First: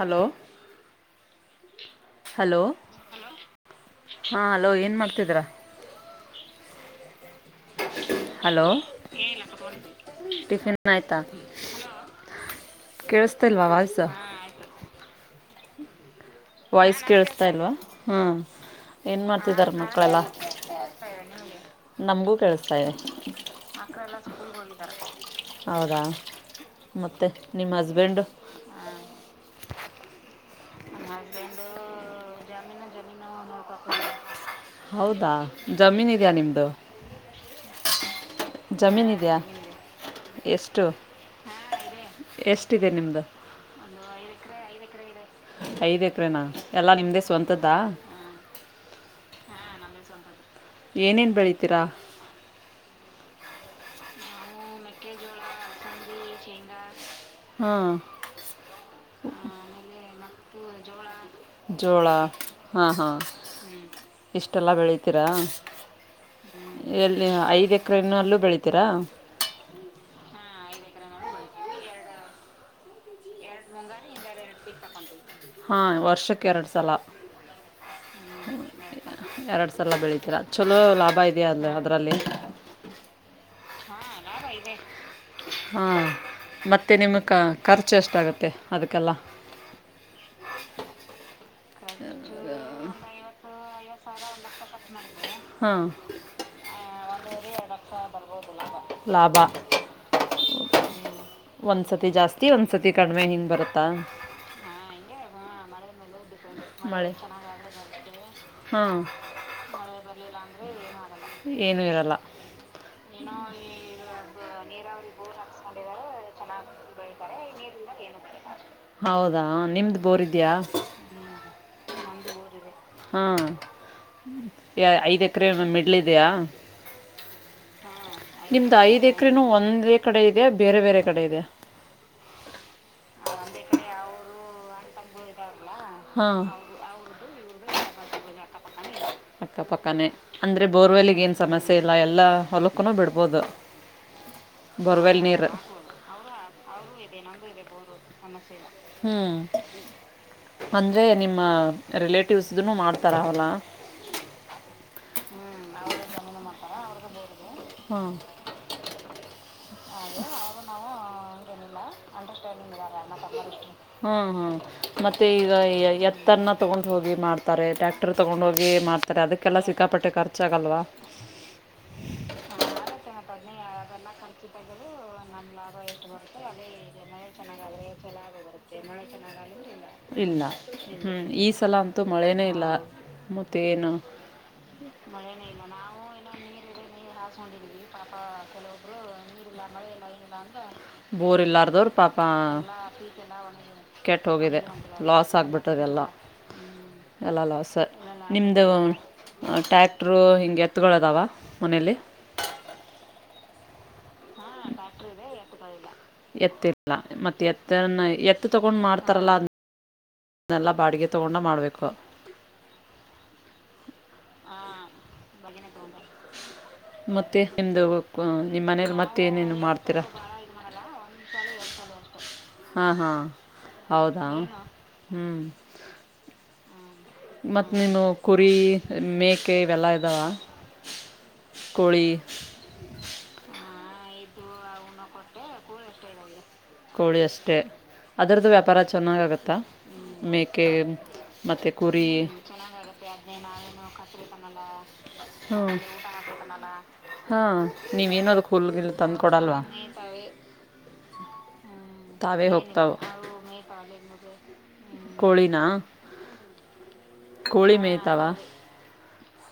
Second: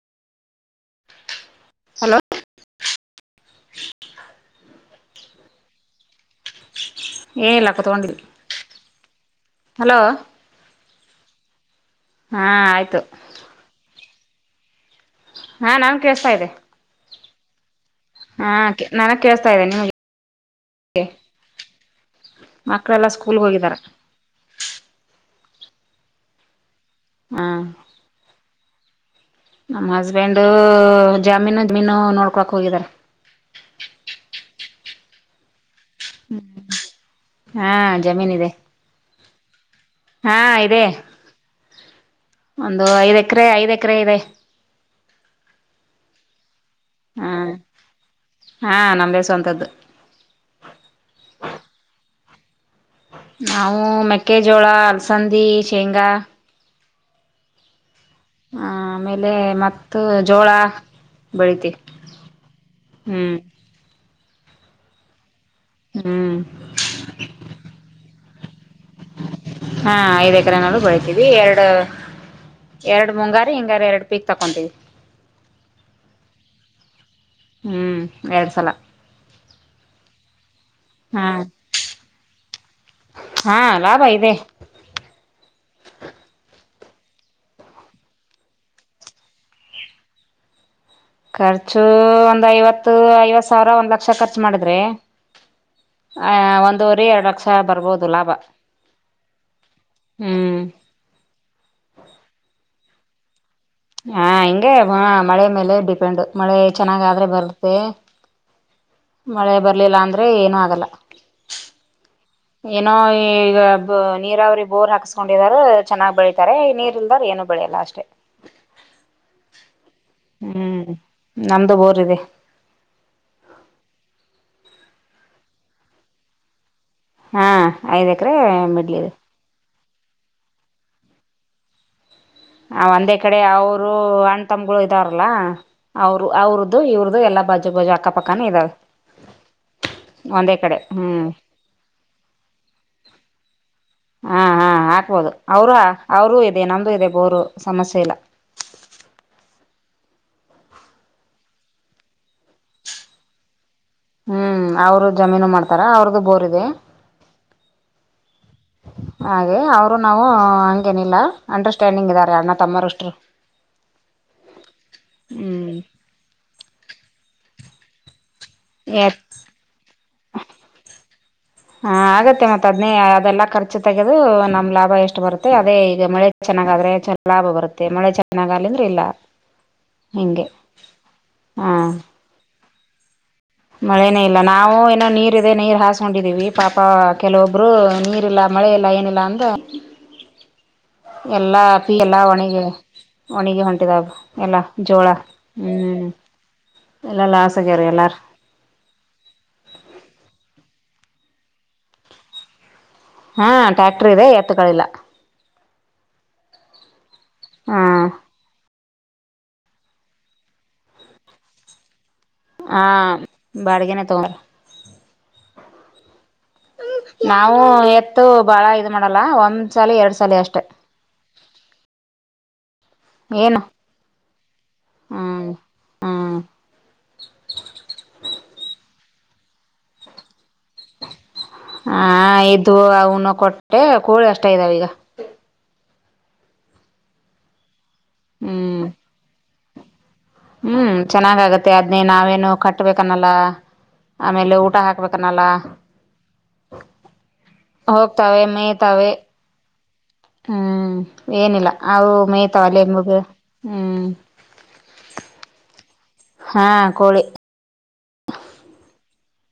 Hello hello. ಹಾ hello ಏನ್ ಮಾಡ್ತಾ ಇದ್ರ. ಏನಿಲ್ಲ ಕೂತ್ಗೊಂಡಿದ್ದೀನಿ. Hello hello ನಾಯ್ತಾ. ಹಾ ಆಯ್ತು. [unintelligible] ಹಾ ನಾ ವಾಯ್ಸ್ ಕೇಳಸ್ತಾ ಇಲ್ವಾ. ಹ್ಮ್ ಹಾ ನನಗ್ ಏನ್ ಕೇಳ್ಸ್ತಾ ಇದೆ ಮಾಡ್ತಿದಾರೆ ನಿಮಗೆ ಮಕ್ಕಳೆಲ್ಲ? ನಮಗೂ ಕೇಳಿಸ್ತಾ ಇದೆ ಮಕ್ಕಳೆಲ್ಲಾ ಸ್ಕೂಲ್ಗೆ ಹೋಗಿದಾರ ಹೌದಾ? ಮತ್ತೆ ಹ ನಿಮ್ಮ ಹಸ್ಬೆಂಡು? ನಮ್ಮ ಹಸ್ಬೆಂಡ್ ಜಾಮೀನು ಜಮೀನು ನೋಡ್ಕೊಳಕ್ ಹೋಗಿದಾರ. ಹೌದಾ ಜಮೀನ್ ಇದ್ಯಾ ನಿಮ್ದ? ಹಾ ಜಮೀನ್ ಇದೆ ಜಮೀನ್ ಇದ್ಯಾ? ಹಾ ಇದೆ. ಒಂದು ಎಷ್ಟಿದೆ ಐದ್ ನಿಮ್ಮದು ಎಕರೆ ಐದ್ ಎಕರೆ ಇದೆ. ಐದ ಎಕರೆನಾ? ಎಲ್ಲ ನಿಮ್ಮದೇ ಹಾ ಸ್ವಂತದ್ದಾ ಹಾ ನಮ್ದೇ ಸ್ವವಂತದ್ದು. ಏನೇನು ಬೆಳಿತೀರಾ ನಾವು ಮೆಕ್ಕೆಜೋಳ, ಅಲಸಂದಿ, ಶೇಂಗಾ ಹಾ ಹ ಆಮೇಲೆ ಮತ್ತು ಜೋಳ. ಬೆಳಿತೀವಿ ಜೋಳ ಹಾ ಹಾ ಹ್ಮ್ ಇಷ್ಟೆಲ್ಲ ಬೆಳತೀರಾ? ಹ್ಮ್ ಎಲ್ಲಿ ಐದು ಎಕ್ರನಲ್ಲೂ ಹಾ ಐದೆ ಎಕರೆ ನಲ್ಲ ಬೆಳಿತೀವಿ ಎರಡು ಎರಡು ಮುಂಗಾರ ಹಿಂಗಾರ ಎರಡು ಪೀಕ್ ತಕೊಂತೀವಿ ಹಾ ವರ್ಷಕ್ಕೆ ಎರಡ್ ಸಲ ಹ್ಮ್ ಎರಡ್ ಸಲ ಎರಡು ಸಲ ಬೆಳತೀರಾ ಚಲೋ ಲಾಭ ಹಾ ಇದೆಯಾ ಅಂದ ಅದರಲ್ಲಿ ಅಬ ಇದೆ ಹಾ ಮತ್ತೆ ನಿಮ್ಗೆ ಖರ್ಚು ಎಷ್ಟಾಗುತ್ತೆ ಅದಕ್ಕೆಲ್ಲ [unintelligible] ಖರ್ಚು ಒಂದ್ ಐವತ್ತು ಐವತ್ ಸಾವಿರ ಒಂದ್ ಲಕ್ಷ ಖರ್ಚು ಮಾಡಿದ್ರಿ ಹಾಂ ಆ ಒಂದುವರಿ ಎರಡು ಲಕ್ಷ ಬರ್ಬೋದು ಲಾಭ ಲಾಭ ಹ್ಮ್ ಒಂದ್ಸತಿ ಜಾಸ್ತಿ ಒಂದ್ಸತಿ ಕಡಿಮೆ ಹಿಂಗ್ ಬರುತ್ತೆ ಹಾ ಹಿಂಗೆ ಹ ಮಳೆ ಮೇಲೆ ಡಿಪೆಂಡ್ ಮಳೆ ಚೆನ್ನಾಗ ಮಳೆ ಆದ್ರೆ ಬರುತ್ತೆ ಹಾಂ ಮಳೆ ಬರ್ಲಿಲ್ಲ ಅಂದ್ರೆ ಏನುೂ ಆಗಲ್ಲ ಏನು ಇರಲ್ಲ ಏನೋ ಈಗ ನೀರಾವರಿ ಬೋರ್ ಹಾಕಸ್ಕೊಂಡಿದಾರ ಚೆನ್ನಾಗ್ ಬೆಳ ತ ನೀರ್ ಇಲ್ದಾರ ಏನು ಬೆಳಿಯಲ್ಲ ಅಷ್ಟೇ ಹೌದಾ ನಿಮ್ದ್ ಬೋರ್ದ್ಯಾ ಕದೆ ಹಾ ಐದ್ ಎಕರೆ ಮಿಡ್ಲಿದೆಯಾ ಹಾ ಐದ್ ಎಕರೆ ನಿಮ್ದ್ ಮಿಡ್ಲ್ ಐದ್ ಇದೆ ಎಕ್ರನು ಒಂದ್ ಎ ಕಡೆ ಇಯ ಬೇರೆ ಬೇರೆ ಕಡೆ ಇದೆ ಆ ಒಂದೇ ಕಡೆ ಅವರು ಅಣ್ ತಮಗಳು ಇದಾವ್ರಲ್ಲ ಅವರು ಹಾಂ ಅವ್ರದ್ದು ಇವ್ರ್ದು ಎಲ್ಲಾ ಬಜು ಬಜು ಅಕ್ಕಪಕ್ಕನ ಇದಾವ ಅಕ್ಕಪಕ್ಕನೇ ಅಂದ್ರರೆ ಬೋರ್ವೆಲ್ಗ ಹ್ಮ್ ಏನು ಸಮಸ್ಯೆ ಇಲ್ಲ ಎಲ್ಲ ಹೊಲಕ್ಕುಬಿಡ್ಬೋದು ಹಾ ಹಾ ಹಾಕ್ಬೋದು ಅವರ ಅವರುೂ ಇದೆ ನಮ್ದು ಇದೆ ಬೋರು ಸಮಸ್ಯೆ ಇಲ್ಲ ಹ್ಮ್ ಅಂದ್ರೆ ನಿಮ್ಮ ರಿಲೇಟಿವ್ಸನು ಮಾಡ್ತಾರ ಅವಲ್ಲ ಹ್ಮ್ ಅವರು ಜಮೀನು ಮಾಡ್ತಾರ ಅವ್ರದ್ದು ಬೋರ್ ಇದೆ ಹ್ಮ ಹಾಗ ಅವರು ನಾವು ಹಂಗ ನಿಲ್ಲ ಅಂಡರ್ಸ್ಟ್ಯಾಂಡಿಂಗ್ ಇದಾರೆ ಅ್ಣ ತಮ್ಮರಷ್ಟರು ಮತ್ತೆ ಈಗ ಹ್ಮ್ ಎತ್ತನ್ನ ತಗೊಂಡ್ ಹೋಗಿ ಮಾಡ್ತಾರೆ ಡಾಕ್ಟರ್ ತಗೊಂಡ ಹೋಗಿ ಮಾಡ್ತಾರೆ ಅದಕ್ಕೆಲ್ಲ ಸಿಕ್ಕಾಪಟ್ಟೆ ಖರ್ಚಾಗಲ್ವಾ ಹಾ ಆಗತ್ತೆ ಮತ್ತತ್ ಅದ್ನೇ ಅದೆಲ್ಲಾ ಖರ್ಚು ತೆಗೆದು ನಮ್ ಲಾಭ ಎಷ್ಟು ಬರುತ್ತೆ ಲಾಭ ಅದೇ ಈಗ ಎಷ್ಟು ಮಳೆ ಬರುತ್ತೋ ಚೆನ್ನಾಗಾದ್ರೆ ಅಮೆ ಲಾಭ ಬರುತ್ತೆ ಚೆನ್ನ ಮಳೆ ಚಲ ಬತ್ತೆ ಚೆನ್ನಾಗಲಿಂದ್ರ ಇಲ್ಲ ಮೆ ಚೆನ್ನ ಹಿಂಗೆ ಇ ಹ್ಮ್ ಈ ಸಲ ಹಾ ಅಂತೂ ಮಳೆನೇ ಇಲ್ಲ ಮ ಮಳೆನೇ ಇಲ್ಲ ನಾವು ಏನೋ ನೀರ್ ಇದೆ ನೀರ್ ಹಾಸ್ಕೊಂಡಿದ್ದೀವಿ ಪಾಪ ಕೆಲವೊಬ್ರು ನೀರ್ಲ್ಲ ಮಳೆ ಲೈನ್ ಇಲ್ಲ ಅಂದ್ರ ಬೋರ್ ಎಲ್ಲಾ ಇಲ್ಲಾರ್ದವ್ರು ಪೀ ಪಾಪ ಎಲ್ಲಾ ಒಣಗ ಒಣಗಿ ಹೊಂಟಿದ ಕೆಟ್ಟು ಹೋಗಿದೆ ಎಲ್ಲಾ ಜೋಳ ಲಾಸ್ ಆಗ್ಬಿಟ್ಟದೆ ಎಲ್ಲ ಹ್ಮ್ ಎಲ್ಲಲ್ಲ ಆಸೆೆಗೆರೆ ಎಲ್ಲಾರು ನಿಮ್ದ ಟ್ಯಾಕ್ಟರು ಹಿಂಗೆ ಎತ್ದಾವ ಮನಲಿ ಹಾ ಾ [unintelligible] ಎ ಮತ್ತ ಎತ್ತ ಹಾ ಎ ತೊಂಡ್ ಮಾಡ ತ್ರಲ್ಲ ಅನ್ನೆಲ್ಲ ಬಾಡಿಗೆ ತಗೊಂಡ ಮಾಡ್ಬೇಕು ಹಾ ಬಾಡಿಗೆನೆ ತುಾರ ಬಗಿನ ತಗ ನಾವವು ಎತ್ತು ನಿಮ್ಮ ಬಾಳ ಇದ ಮನೇಲಿ ಮಾಡಲ್ಲ ಒಂದ್ ಸಲಿ ಎರಡ್ ಸಾಲ ಅಷ್ಟೆ ಒಚಾಲ ಎರ್ಸ ವರ್ತಾರೆ ಹಾ ಹಾ ಏನು ಹೌದಾ ಹ್ಮ್ ಹ್ಮ್ ಮ ನೀನು ಕುರಿ ಮೇಕೆ ಇವೆಲ್ಲ ಇದಾವ ಹ ಕೋಳಿ ದುವ ಅವ ನ ಕಟ್ಟ ಏ ಕೋಳಿ ಅಷ್ಟ ಇದ್ದಾವೀಗ ಕೋಳಿ ಅಷ್ಟೇ ಅದರದ್ದು ವ್ಯಾಪಾರ ಹ್ಮ್ ಚೆನ್ನಾಗ ಆಗತ್ತಾ ಹ್ಮ್ ಚೆನ್ನಾಗಗತ್ತೆ ಆದದ್ನೇ ನಾವೇನು ಕಟ್ಬೇಕನ್ನಲ್ಲ ಕಾಸರಿ ಆಮೇಲೆ ಕನಲ್ಲ ಊಟ ಹಾಕ್ಬೇಕನ್ನಲ್ಲ ಹ ಹಾ ನೀವೇನದ ಹೋಗ್ತಾವೆ ಕೂಲ್ಗಲ್ ಮೇಯ್ತಾವೆ ತಂದ್ ಕೊಡಲ್ವಾ ಹ್ಮ್ ಏನಿಲ್ಲ ಅವು ತಾವೇ ಮೇಯ್ತಾವಲ್ಲೆ ಹೋಗ್ತಾವೆ ಮಗ ಹ್ಮ್ ಕೋಳಿನ ಹಾ ಕೋಳಿ ಕೋಳಿ ಮೇಯ್ತಾವ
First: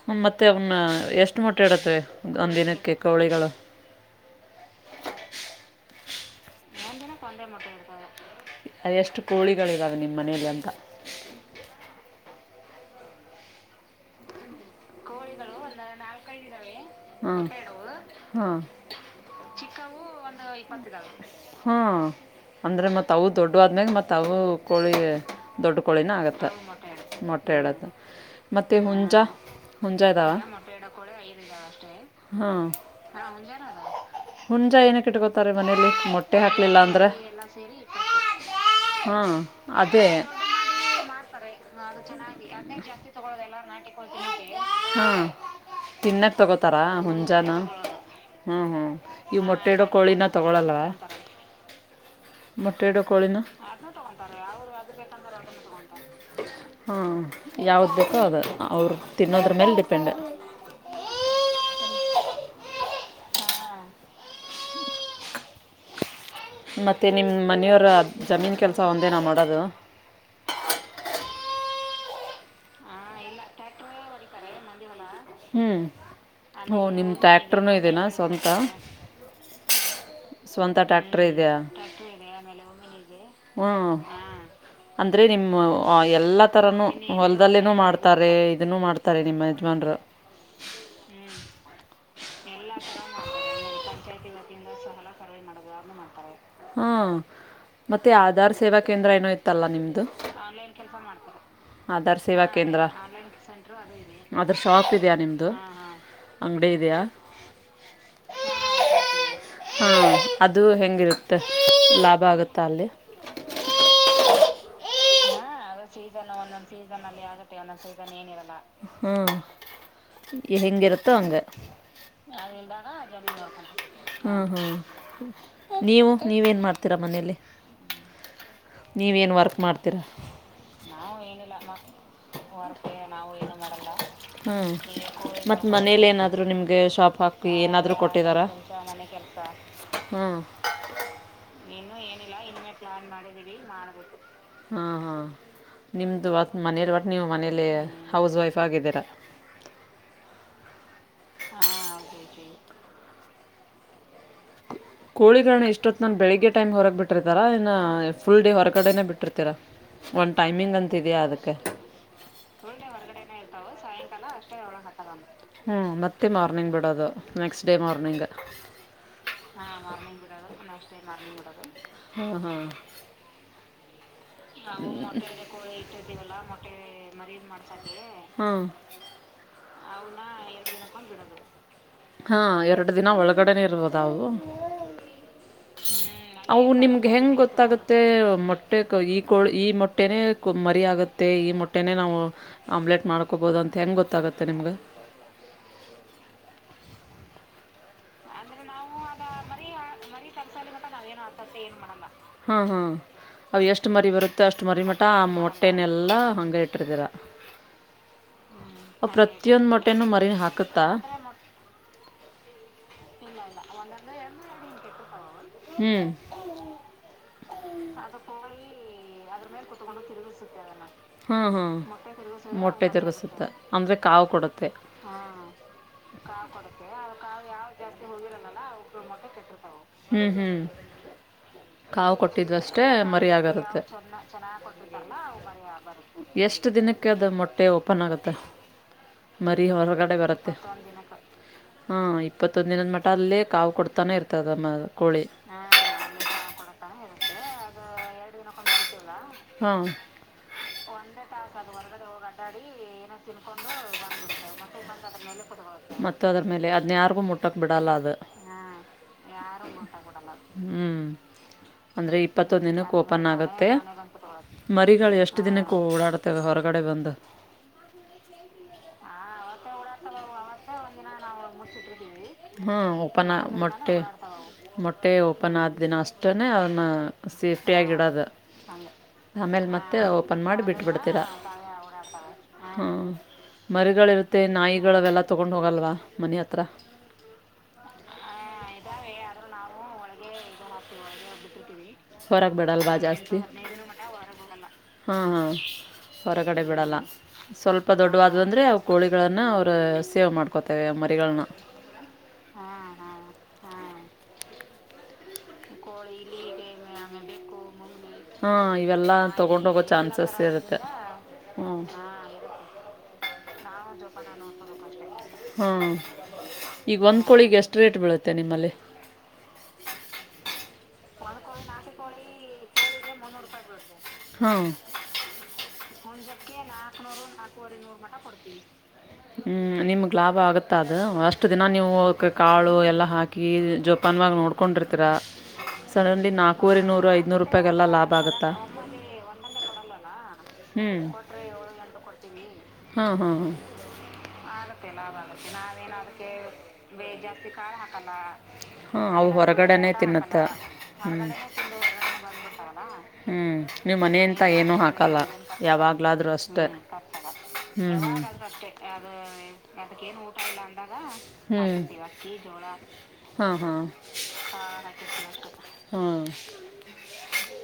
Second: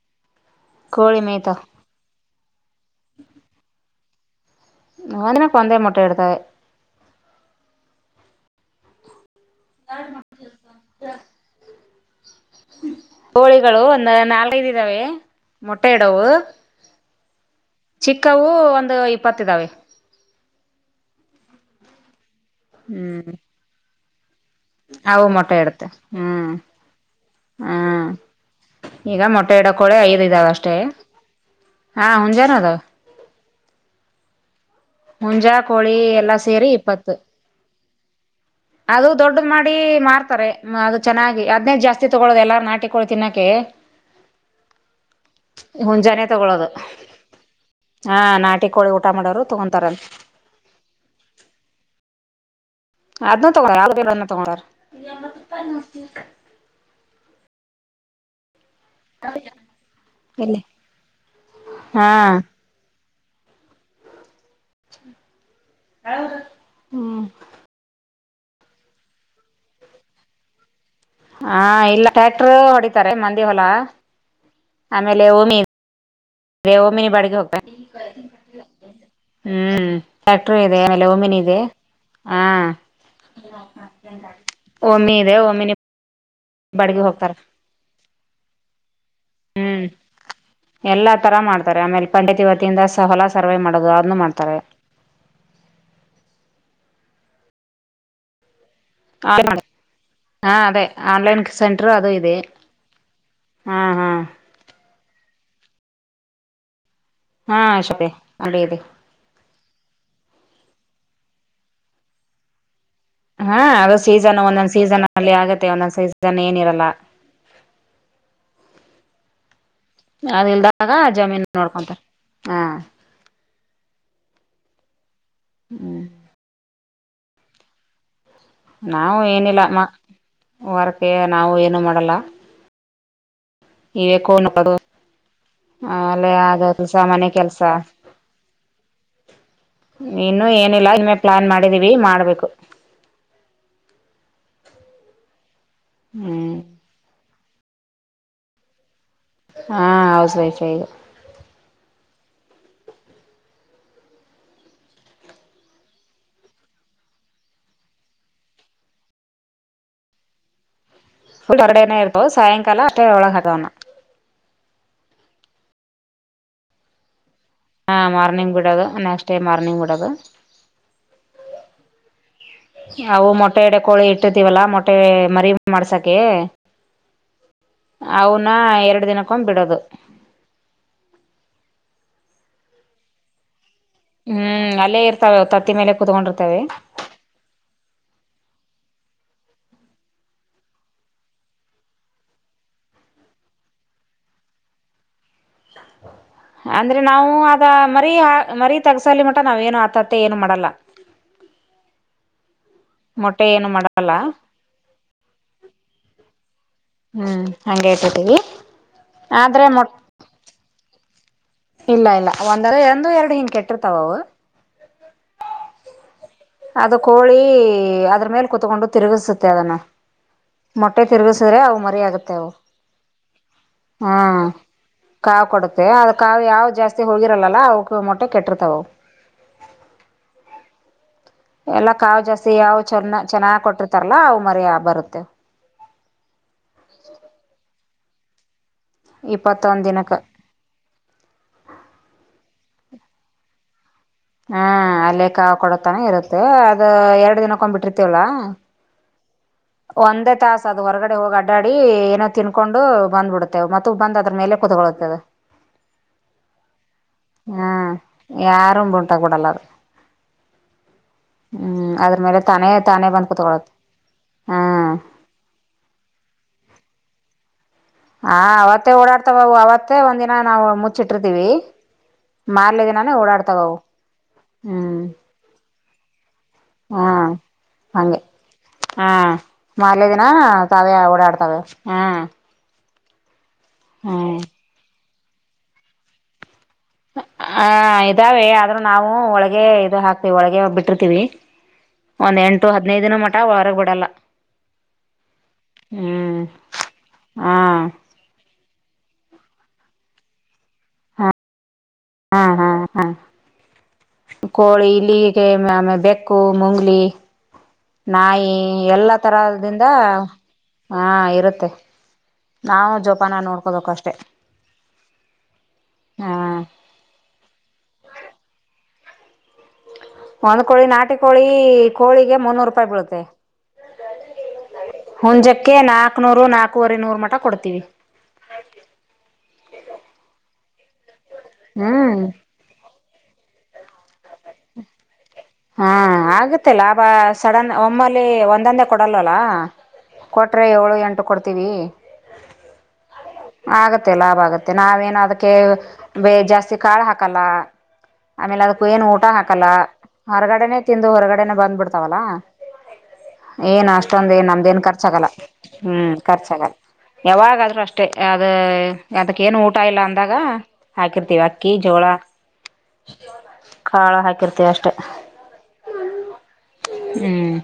ಹ್ಮ ಮತ್ತೆ ಅವ್ನ್ನ ಕೋಳಿ ಎಷ್ಟು ಮೇಯ್ತಾವ ಮೊಟ್ಟೆ ಇಡತ್ತೆ ಒಂದ ದಿನಕ್ಕೆ ಕೋಳಿಗಳು ನ ಅಂದಿನ ಕೊಂದಯ ಮೊಟ್ಟೆ ಎಡ್ತೆ ಅ ಎಷ್ಟು ಕೋಳಿಗಳಿದಾವೆ ನಿಮ್ಮ ಮನೇಲಿ ಅಂತ ಕೋಳಿಗಳು ಒಂದ ನಾಲ್ಕೈದು ಇದಾವೆ ಮೊಟ್ಟೆ ಇಡವು ಹಾಂ ಚಿಕ್ಕವು ಒಂದು ಇಪ್ಪತ್ತ ಇದಾವೆ ಹ್ಮ ಅಂದ್ರೆ ಮತ್ ಅವು ಹ್ಮ್ ದೊಡ್ಡ ಆದ್ಮ್ಯಾಗ ಮತ್ತ್ ಅವು ಕೋಳಿ ಅವು ಮೊಟ್ಟೆ ದೊಡ್ಡ ಇಡುತ್ತೆ ಕೋಳಿನ ಆಗತ್ತೆ ಹ್ಮ್ ಮೊಟ್ಟೆ ಹೇಳದ ಹ್ಮ್ ಮತ್ತೆ ಹುಂಜಾ ಈಗ ಮೊಟ್ಟೆ ಇಡೋ ಕೋಳಿ ಹುಂಜಾ ಐದ್ ಇದಾವ ಅಷ್ಟೇ ಹಾ ಹ್ಮ ಹುಂಜಾನ ಅದಾವ ಹುಂಜಾ ಏನಕ್ ಇಟ್ಕೋತಾರೆ ಹುಂಜಾ ಮನೇಲಿ ಕೋಳಿ ಎಲ್ಲಾ ಮೊಟ್ಟೆ ಸೇರಿ ಹಾಕ್ಲಿಲ್ಲ ಅಂದ್ರೆ ಇಪ್ಪತ್ತು ಅದು ಹಾಂ ದೊಡ್ಡ ಮಾಡಿ ಅದೇ ಮಾರ್ತಾರೆ ಅದು ಚೆನ್ನಾಗಿ ಅದ್ನೇದ ಜಾಸ್ತಿ ತಗೊಳ್ಳುದು ಎಲ್ಲಾರ ನಾಟಿಕಳಿ ತಿನ್ನಾಕ ಹಾ ಹುಂಜಾನೆ ತಿನ್ನಕ್ ತಗೊಳ್ಳೋದು ತಗೋತಾರಾ ಮುಂಜಾನ ಹಾ ಹ್ಮ್ ನಾಟಿ ಹ್ಮ್ ಕೋಳಿ ಊಟ ಇವ ಮಾಡೋರು ಮೊಟ್ಟೆ ಇಡೋ ತಗೊಂತಾರಲ್ ಕೋಳಿನ ತಗೊಳಲ್ಲವಾ ಮೊಟ್ಟೆಡು ಕೋಳಿನ ಅದ್ನು ತಗೋ ಯಾವ್ದನ್ನ ತಗೊಂಡಾರ ಹಾಂ ಯಾವ್ದು ಬೇಕೋ ಅದು ಅವ್ರು ತಿನ್ನೋದ್ರ ಮೇಲೆ ಡಿಪೆಂಡ್ ಇಲ್ಲಿ ಹಾ ಮತ್ತೆ ನಿಮ್ಮ ಮನೆಯವರ ಜಮೀನು ಕೆಲಸ ಒಂದೇನಾ ಮಾಡೋದು ಹಾ ಇಲ್ಲ ಟ್ಯಾಕ್ಟರು ಹೊಡಿತಾರೆ ಮಂದಿ ಹೊಲ ಆಮೇಲೆ ಓಮಿ ಹ್ಞೂ ಓ ವಮಿನಿ ನಿಮ್ಮ ಬಾಡಿಗೆ ಹೋಗ್ತ ಟ್ಯಾಕ್ಟ್ರೂ ಇದೆಯಾ ಸ್ವಂತ ಹ್ಮ್ ಟ್ಯಾಕ್ಟರ್ ಸ್ವಂತ ಇದೆ ಆಮೇಲೆ ಟ್ಯಾಕ್ಟ್ರ್ ಒಮ್ಮೆನ್ ಇದೆಯಾ ಇದೆ ಹಾ ಹ್ಞೂ ಓಮಿ ಇದೆ ಓಮಿನಿ ತರನು ಹೊಲದಲ್ಲೇನನು ಮಾಡ್ತಾರೆ ಇದನ್ನು ಮಾಡ್ತಾರೆ ನಿಮ್ಮ ಹ್ಮ್ ಯಜಮಾನ್ರ ಎಲ್ಲಾ ತರ ಮಾಡ್ತಾರೆ ಆಮೇಲೆ ಪಂಡಿತ್ ಯುವತಿಯಿಂದ ಹೊಲ ಸರ್ವವೆ ಮಾಡೋುದು ಮಾಡ್ ಹ್ಮ ಮತ್ತೆ ಆಧಾರ್ ಸೇವಾ ಕೇಂದ್ರ ಏನೋ ಇತ್ತಲ್ಲ ಹಾ ನಿಮ್ದು ಅದೇ ಆನ್ಲೈನ್ ಸೆಂಟರ್ ಅದು ಆಧಾರ್ ಇದೆ ಸೇವಾ ಕೇಂದ್ರ ಹಾ ಹಾ ಅದ್ರ ಶಾಪ್ ಇದೆಯಾ ನಿಮ್ದು ಅಂಗಡಿ ಇದೆಯಾ ಹಾ ಶಪೆ ಅಡಿಯದೆ ಹಾ ಅದು ಹೆಂಗಿರುತ್ತೆ ಲಾಭ ಆಗುತ್ತಾ ಅಲ್ಲಿ ಹಾ ಅದು ಸೀಸನ್ ಒಂದೊಂದ್ ಸೀಸನ್ ಅಲ್ಲಿ ಆಗತ್ತೆ ಒಂದೊಂದ್ ಸೀಸನ್ ಒಂದೊಂದ್ ಏನಿರಲ್ಲ ಸೀಸನ್ ಅಲ್ಲಿ ಆಗುತ್ತೆ ಒಂದೊಂದ್ ಸೀಸನ್ ಏನಿರಲ್ಲ ಹ್ಮ್ ಅದ ಇಲ್ದಾಗ ಹೆಂಗಿರುತ್ತೋ ಹಂಗ ಜಮೀನ್ ನೋಡ್ಕೊಂತಾರೆ ಹಾ ಹ್ಮ ಹ್ಮ್ ಹ್ಮ್ ನೀವು ನೀವೇನ್ ಮಾಡ್ತೀರಾ ಮನೇೆಯಲ್ಲಿ ನಾವು ಏನಿಲ್ಲಮ್ಮ ವಾರಕ್ಕೆ ನಾವು ಏನು ಮಾಡಲ್ಲ ನಾವು ಇವೆಕ್ಕೋವನ್ನು ಪದ ಮತ್ತ್ ಮನೇಲಿ ಏನಾದ್ರು ನಿಮ್ಗೆ ಶಾಪ್ ಹಾಕಿ ಏನಾದ್ರು ಕೊಟ್ಟಿದಾರ ಇನ್ನು ಏನಿಲ್ಲ ನಿಮ್ಮೆ ಪ್ಲಾನ್ ಮಾಡಿದೀವಿ ಮಾಡ್ಬೇಕು ಹಾ ಹಾ ನಿಮ್ದು ಹ್ಮ್ ಮನರ್ ಬಟ್ಟ ನೀವು ಮನ [unintelligible] ಅಲ್ಲಿ ಹೌಸ್ ವೈಫ್ ಆಗಿದ್ದೀರಾ ಹಾ ಹೌಸ್ ವೈಫ್ ಐದು [unintelligible] ಕೋಳಿಗಳನ್ನ ಇಷ್ಟೊತ್ ನನ್ ಬೆಳಗ್ಗೆ ಟೈಮ್ ಹೊರಗ್ ಬಿಟ್ಟಿರ್ತಾರ ಇನ್ನು ಫುಲ್ ಡೇ ಹೊರಗಡೆನೆ ಬಿಟ್ಟಿರ್ತೀರಾ ಒಂದು ಟೈಮಿಂಗ್ ಅಂತ ಫುಲ್ ಹೊರ್ಡನ ಇರ್ತ ಸಾಯಂಕಾಲ ಅತ್ತ ಅವಳ ಹಗಣ [unintelligible] ಹ್ಮ್ ಮತ್ತೆ ಮಾರ್ನಿಂಗ್ ಬಿಡೋದು ಹಾ ಮಾರ್ನಿಂಗ್ ಬಿಡೋದು ನೆಕ್ಸ್ಟ್ ಟೈ ಹಾ ಮಾರ್ನಿಂಗ್ ಬಿಡೋದು ನೆಕ್ಸ್ಟ್ ಟೈಮ್ ಮಾರ್ನಿಂಗ್ ಬಿಡೋದು ಅವು ಮೊಟ್ಟೆ ಇಡ ಕೋಳಿ ಇಟ್ಟಿರ್ತೀವಲ್ಲ ನಾವು ಮೊಟ್ಟೆ ಮರಿ ಕೋಳ ಮಾಡ್ಸಕೆ ಇಟ್ಟಿದ್ದೀವಲ್ಲ ಮೊಟ್ಟೆ ಮರಿನ್ ಮಾಡ್ತಾಗೆ ಕ ಬಿಡದು ಹಾ ಎರಡು ದಿನ ಒಳಗಡೆನೆ ಇರ್ಬೋದು ಹ್ಮ್ ಅಲ್ಲೇ ಇರ್ತಾವೆ ತತ್ತಿ ಮೇಲೆ ಕುೂತ್ಕೊಂಡಿರ್ತವೆ ಅವು ನಿಮ್ಗೆ ಹೆಂಗ್ ಗೊತ್ತಾಗುತ್ತೆ ಮೊಟ್ಟ [unintelligible] ಕೊ ಈ ಮೊಟ್ಟೆನೇ ಮರಿ ಆಗುತ್ತೆ ಈ ಮೊಟ್ಟೆನೇ ನಾವು ಆಮ್ಲೆಟ್ ಮಾಡ್ಕೋಬಹುದು ಅಂತ ಹೆಂಗಗೆ ಗೊತ್ತಾಗುತ್ತೆ [unintelligible] ನಿಮಗೆ ಅಂದ್ರೆ ನಾವು ಅದ ಮರಿೀ ಆ ಮರಿೀ ತಗಸಲಿ ಮಟ ನಾವ್ ಏನು ಆತತ್ತ ಏನು ಮಾಡಲ್ಲ ಹ್ಮ್ ಹ್ಮ್ ಮೊಟ್ಟೆ ಅವು ಏನು ಎಷ್ಟು ಮರಿ ಮಾಡಲ್ಲ ಬರುತ್ತೆ ಅಷ್ಟು ಮರಿ ಮಟ ಆ ಮೊಟ್ಟೆನೆಲ್ಲ ಹಗೆ ಇಟ್ಟಿರ್ತೀರ ಹ್ಮ್ [unintelligible] ಆ ಪ್ರತಿಯೊಂದ ಆದ್ರೆ ಮೊಟ್ ಮೊಟ್ಟೆನು ಮರಿನ್ ಹಾಕುತ್ತಾ ಇಲ್ಲ ಇಲ್ಲ ಒಂದ ಎಂದು ಎರಡು ಹಿಂಗ ಕೆಟ್ಟಿರ್ತಾವ ಅವು ಹ್ಮ್ ಅದ ಕೋಳಿ ಅದ್ರ ಮೇಲ್ ಕುೂತ್ಕೊಂಡು ತಿರುಗಸುತ್ತೆ ಅದನ್ನ ಮೊಟ್ಟೆ ಹಾಂ ತಿರುಗಸಿದ್ರೆ ಹಾಂ ಮರಿ ಆಗುತ್ತೆ ಮೊಟ್ಟೆ ತಿರುಗಿಸುತ್ತೆ ಅಂದರೆ ಹ್ಮ ಕಾವು ಕೊಡುತ್ತೆ ಕ ಕೊಡುತ್ತೆ ಅ ಕ ಯಾವ ಜಾಸ್ತಿ ಹೋಗಿರಲ್ಲಲ್ಲ ಅವಕ ಮೊಟ್ಟೆ ಕೆಟ್ಟಿರ್ತಾವ ಹ್ಮ್ ಎಲ್ಲ ಕಾವ್ ಜಾಸ್ತಿ ಯಾವ ಚನ್ನ ಚೆನ್ನಾಗ್ ಆಗರುತ್ತೆ ಕೊಟ್ಟಿರ್ತಾರಲ್ಲಾ ಅ ಮರಿ ಬರುತ್ತೆ ಎಷ್ಟ್ ದಿನಕ್ಕೆ ಅದು ಮೊಟ್ಟೆ ಒಪ್ಪ ಅಪ್ಪನ್ ಆಗುತ್ತೆ ಮರಿ ಇಪ್ಪತ್ತೊಂದ್ ದಿನಕ್ಕ ಹೊರಗಡೆ ಬರುತ್ತೆ ಹ ಇಪ್ಪತ್ತು ಸೊಂದಿನೊಂದು ಮಟ್ಟಲ್ಲ ಕಾವು ಕೊಡ್ತಾನೆ ಇರ್ತದಮ್ಮ ಅ ಲೇಕ್ಕ ಕೊಡತಾನೆ ಇರುತ್ತೆ ಅದ ಎರಡು ದಿನಕೊಂಡ್ಬಿಟ್ಟಿರ್ತವಲ್ಲ ಹಾಂ ಒಂದೇ ತಾಸ ಅದು ಹೊರಗಡೆ ಹೋಗಿ ಅಡ್ಡಾಡಿ ಏನೋ ತಿನ್ಕೊಂಡು ಬಂದ್ಬಿಡ್ತ್ತೇವೆ ಮತ್ತ ಬಂದ ಅದ್ರ ಮೇಲೆ ಕುತ್ ಮತ್ತು ಅದ್ರ ಮೇಲೆ ಅದನ್ನ ಯಾರಿಗೂ ಮುಟ್ಟಕ್ಕೆ ಹ್ಮ ಬಿಡಲ್ಲ ಅದು ಯಾರು ಉಂಟಬಿಡಲ್ಲ ಹ ಹ್ಮ್ ಅಂದ್ರೆ ಮೇಲೆ ಇಪ್ಪತ್ತೊಂದ ತಾನೇ ದಿನಕ್ಕೆ ತಾನೇ ಓಪನ್ ಬಂದ್ ಕುತ್ಕೊಳತ್ ಆಗುತ್ತೆ ಹ್ಮ್ ಮರಿಗಗಳು ಎಷ್ಟು ದಿನಕ್ಕೆ ಓಡಾಡ್ತೇವೆ ಹೊರಗಡೆ ಬಂದು ಹಾ ಅವತ್ತೇ ಓಡಾಡ್ತಾವ ಅವತ್ತೇ ಒಂದಿನ ನಾವವು ಮುಚ್ಚಿಟ್ಟಿರ್ತಿೀವಿ ಹ್ಞೂ ಮಾರ್ಲಿದಿನಾನೇ ಓಪನ್ ಓಡಾಡ್ತಾವವು ಮೊಟ್ಟೆ ಹ್ಮ್ ಮೊಟ್ಟೆ ಓಪನ್ ಆದ ದಿನ ಅಷ್ಟನೇ ಅವನ್ನ ಸೇಫ್ಟಿಿಯಾಗಿ ಇಡೋದು ಹ್ಮ್ ಆಮೇಲೆ ಮತ್ತೆ ಮರಲ ದಿನ ಓಪನ್ ಮಾಡಿ ತಾವ ಓಡಾಡ್ತಾವ ಹ್ಮ್ ಹಾಂ ಹ್ಮ್ ಮರಿಗಳಿರುತ್ತೆ ನಾಯಿಗಳವೆೆಲ್ಲ ತೊಗೊಂಡು ಹೋಗಲ್ವಾ ಮನೆ ಹತ್ರ ಹ ಇದಾವೆ ಆದ್ರೂ ನಾವು ಒಳಗೆ ಇದು ಹಾಕ್ತಿೀವಿ ಒಳಗೆ ಬಿಟ್ಟಿರ್ತೀವಿ ಒಂದ್ ಹೊರಗೆ ಎಂಟು ಹದ್ನೈದು ದಿನ ಮಠ ಒಳರಗ್ ಬಿಡಲ್ಲ ಹ್ಮ್ ಹ್ಮ ಹ್ಮ್ ಹೊರಗಡೆ ಬಿಡಲ್ಲ ಹಾ ಸ್ವಲ್ಪ ದೊಡ್ಡವಾದ್ ಅಂದ್ರೆ ಅವ ಕೋಳಿಗಳನ್ನ ಅವ ಸೇವೆ ಮಾಡ್ಕೊತೇವೆ ಮರಿಗಳನ್ನ ಹಾ ಹಾ ಹಾ ಕೋಳಿ ಇಲ್ಲಿಗೆ ಆಮೇ ಬೆಕ್ಕು ಮುಂಗ್ಲಿ ನಾಯಿ ಹಾಂ ಇವೆಲ್ಲ ಎಲ್ಲಾ ತರದಿಂದ ತೊಗೊಂಡೋಗೋ ಚಾನ್ಸಸ್ ಇರುತ್ತೆ ಹಾ ಇರುತ್ತೆ ಹ್ಞೂ ಹಾಂ ನಾವು ಜೋಪಾನ ನೋಡ್ಕೋಬೇಕು ಅಷ್ಟೆ ಹಾಂ ಹಾ ಈಗ ಒಂದ್ ಕೋಳಿಗ್ ಎಷ್ಟು ರೇಟ್ ಬೀಳುತ್ತೆ ನಿಮ್ಮಲ್ಲಿ ಒಂದ್ ಕೋಳಿ ನಾಟಿ ಕೋಳಿ ಕೋಳಿಗೆ ಮುನ್ನೂರು ರೂಪಾಯಿ ಬೀಳುತ್ತೆ ಹ್ಮ ಹುಂಜಕ್ಕೆ ಒಂದ್ ನಾಕ್ನೂರು ಜತ್ತ್ಕೆ ನಾಕೂವರೆ ನೂರ್ ನಾಕ್ನೂರ್ ಮಟ ನಾಕುವರೆ ಕೊಡ್ತೀವಿ. ನೂರು ಗಂಟ ಕೊಡ್ತೀವಿ ಹ್ಮ್ ನಿಮಗ್ ಲಾಭ ಆಗತ್ತ ಅದು ಅಷ್ಟು ದಿನ ನೀವು ಹ್ಮ್ ಕಾಳು ಎಲ್ಲಾ ಹಾಕಿ ಜೊಪ್ ಪನ್ವಾಗಿ ನೋಡ್ಕೊಂಡಿರ್ತೀರಾ ಹಾ ಸಡನ್ಲಿ ಆಗುತ್ತೆ ನಾಕುವರಿನೂರು ಐದುನೂರು ರೂಪಾಯಿಗೆಲ್ಲ ಲಾಭ ಆಗುತ್ತಾ ಕೊಡಲ್ಲಲ್ಲ ಕೊಟ್ರೆ ಹ್ಞೂ ಏಳು ಎಂಟು ಕೊಡ್ತೀವಿ ಹಾಂ ಹಾಂ ಹಾಂ ಆಗತ್ತೆ ಲಾಭ ಆಗತ್ತೆ ನಾವೇನು ಅದಕ್ಕೆ ಬೆ ಜಾಸ್ತಿ ಕಾಳು ಹಾಕಲ್ಲ ಕಾಳ್ ಹಾಕಲ್ಲ ಆಮೇಲೆ ಅದಕ್ಕೂ ಹಾ ಏನು ಹೌ ಊಟ ಹಾಕಲ್ಲ ಹೊರ್ಗಡೆನೆೇ ತಿನ್ನುತ್ತ ಹೊರಗಡೆನೆ ತಿಂದು ಹ್ಮ್ ಹೊರಗಡೆನೆ ಬಂದ್ಬಿಡ್ತಾವಲ್ಲ ಹ್ಮ್ ಏನು ನೀವು ಅಷ್ಟೊಂದು ಮನೆಂತ ಏನು ಏನೂ ನಮ್ದೇನು ಹಾಕಲ್ಲ ಖರ್ಚಾಗಲ್ಲ ಹ್ಮ್ ಯಾವಾಗ್ಲಾದ್ರೂ ಅಷ್ಟೆ ಖರ್ಚಾಗಲ್ಲ ಯಾವಾಗಾದ್ರೂ ಹ್ಮ್ ಅಷ್ಟೇ ಯಾವಾಗಾದ್ರೂ ಅದ ನಷ್ಟೇ ಅದು ಅದಕ್ಕ ಏನು ಊಟ ಇಲ್ಲ ಅದಕ್ಕ ಏನ್ ಅಂದಾಗ ಊಟ ಇಲ್ಲ ಅಂದಾಗ ಅಕ್ಕಿ ಜೋಳ ಕಾಳ ಹಾಕಿರ್ತವಿ ಅಷ್ಟೆ ಹ್ಮ [inaudible] ಹ್ಮ್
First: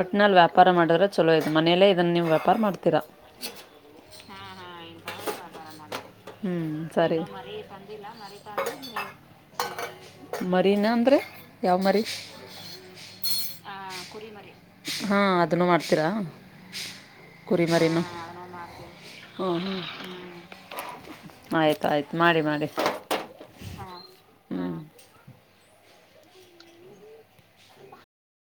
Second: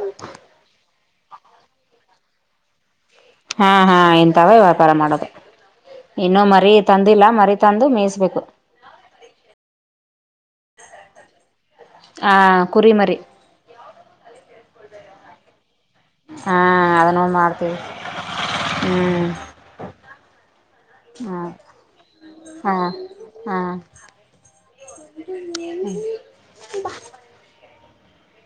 ಒಟ್ನಲ್ಲಿ ವ್ಯಾಪಾರ ಮಾಡಿದ್ರೆ ಚಲೋ ಇದೆ ಮನೆಯಲ್ಲೇ ಇದನ್ ನೀವು ವ್ಯಾಪಾರ್ ಮಾಡ್ತೀರಾ ಹಾ ಹಾ ಇಂತಾವ ವ್ಯಾಪಾರ ಮಾಡೋದು ಇನ್ನೂ ಮರಿ ಹ್ಮ್ ಸರಿ ತಂದಿಲ್ಲ ಮರಿ ತಂದು ಮೇಯಿಸ್ಬೇಕು [unintelligible] ಮರಿನಾ ಅಂದ್ರೆ ಯಾವ್ ಮರಿ ಆ ಕುರಿ ಮರಿ ಹಾ ಅದನ್ನು ಮಾಡ್ತ್ ಹಾ ಅದನ್ನು ಮಾಡ್ತೀವಿ ಮರಿನು ಹ್ಮ್ ಹ್ಞೂ ಹಾ ಹ್ಞೂ ಆಯ್ತು ಆಯ್ತು ಮಾಡಿ ಮಾಡಿ ಹಾ ಹಾ ಹ್ಞೂ [inaudible]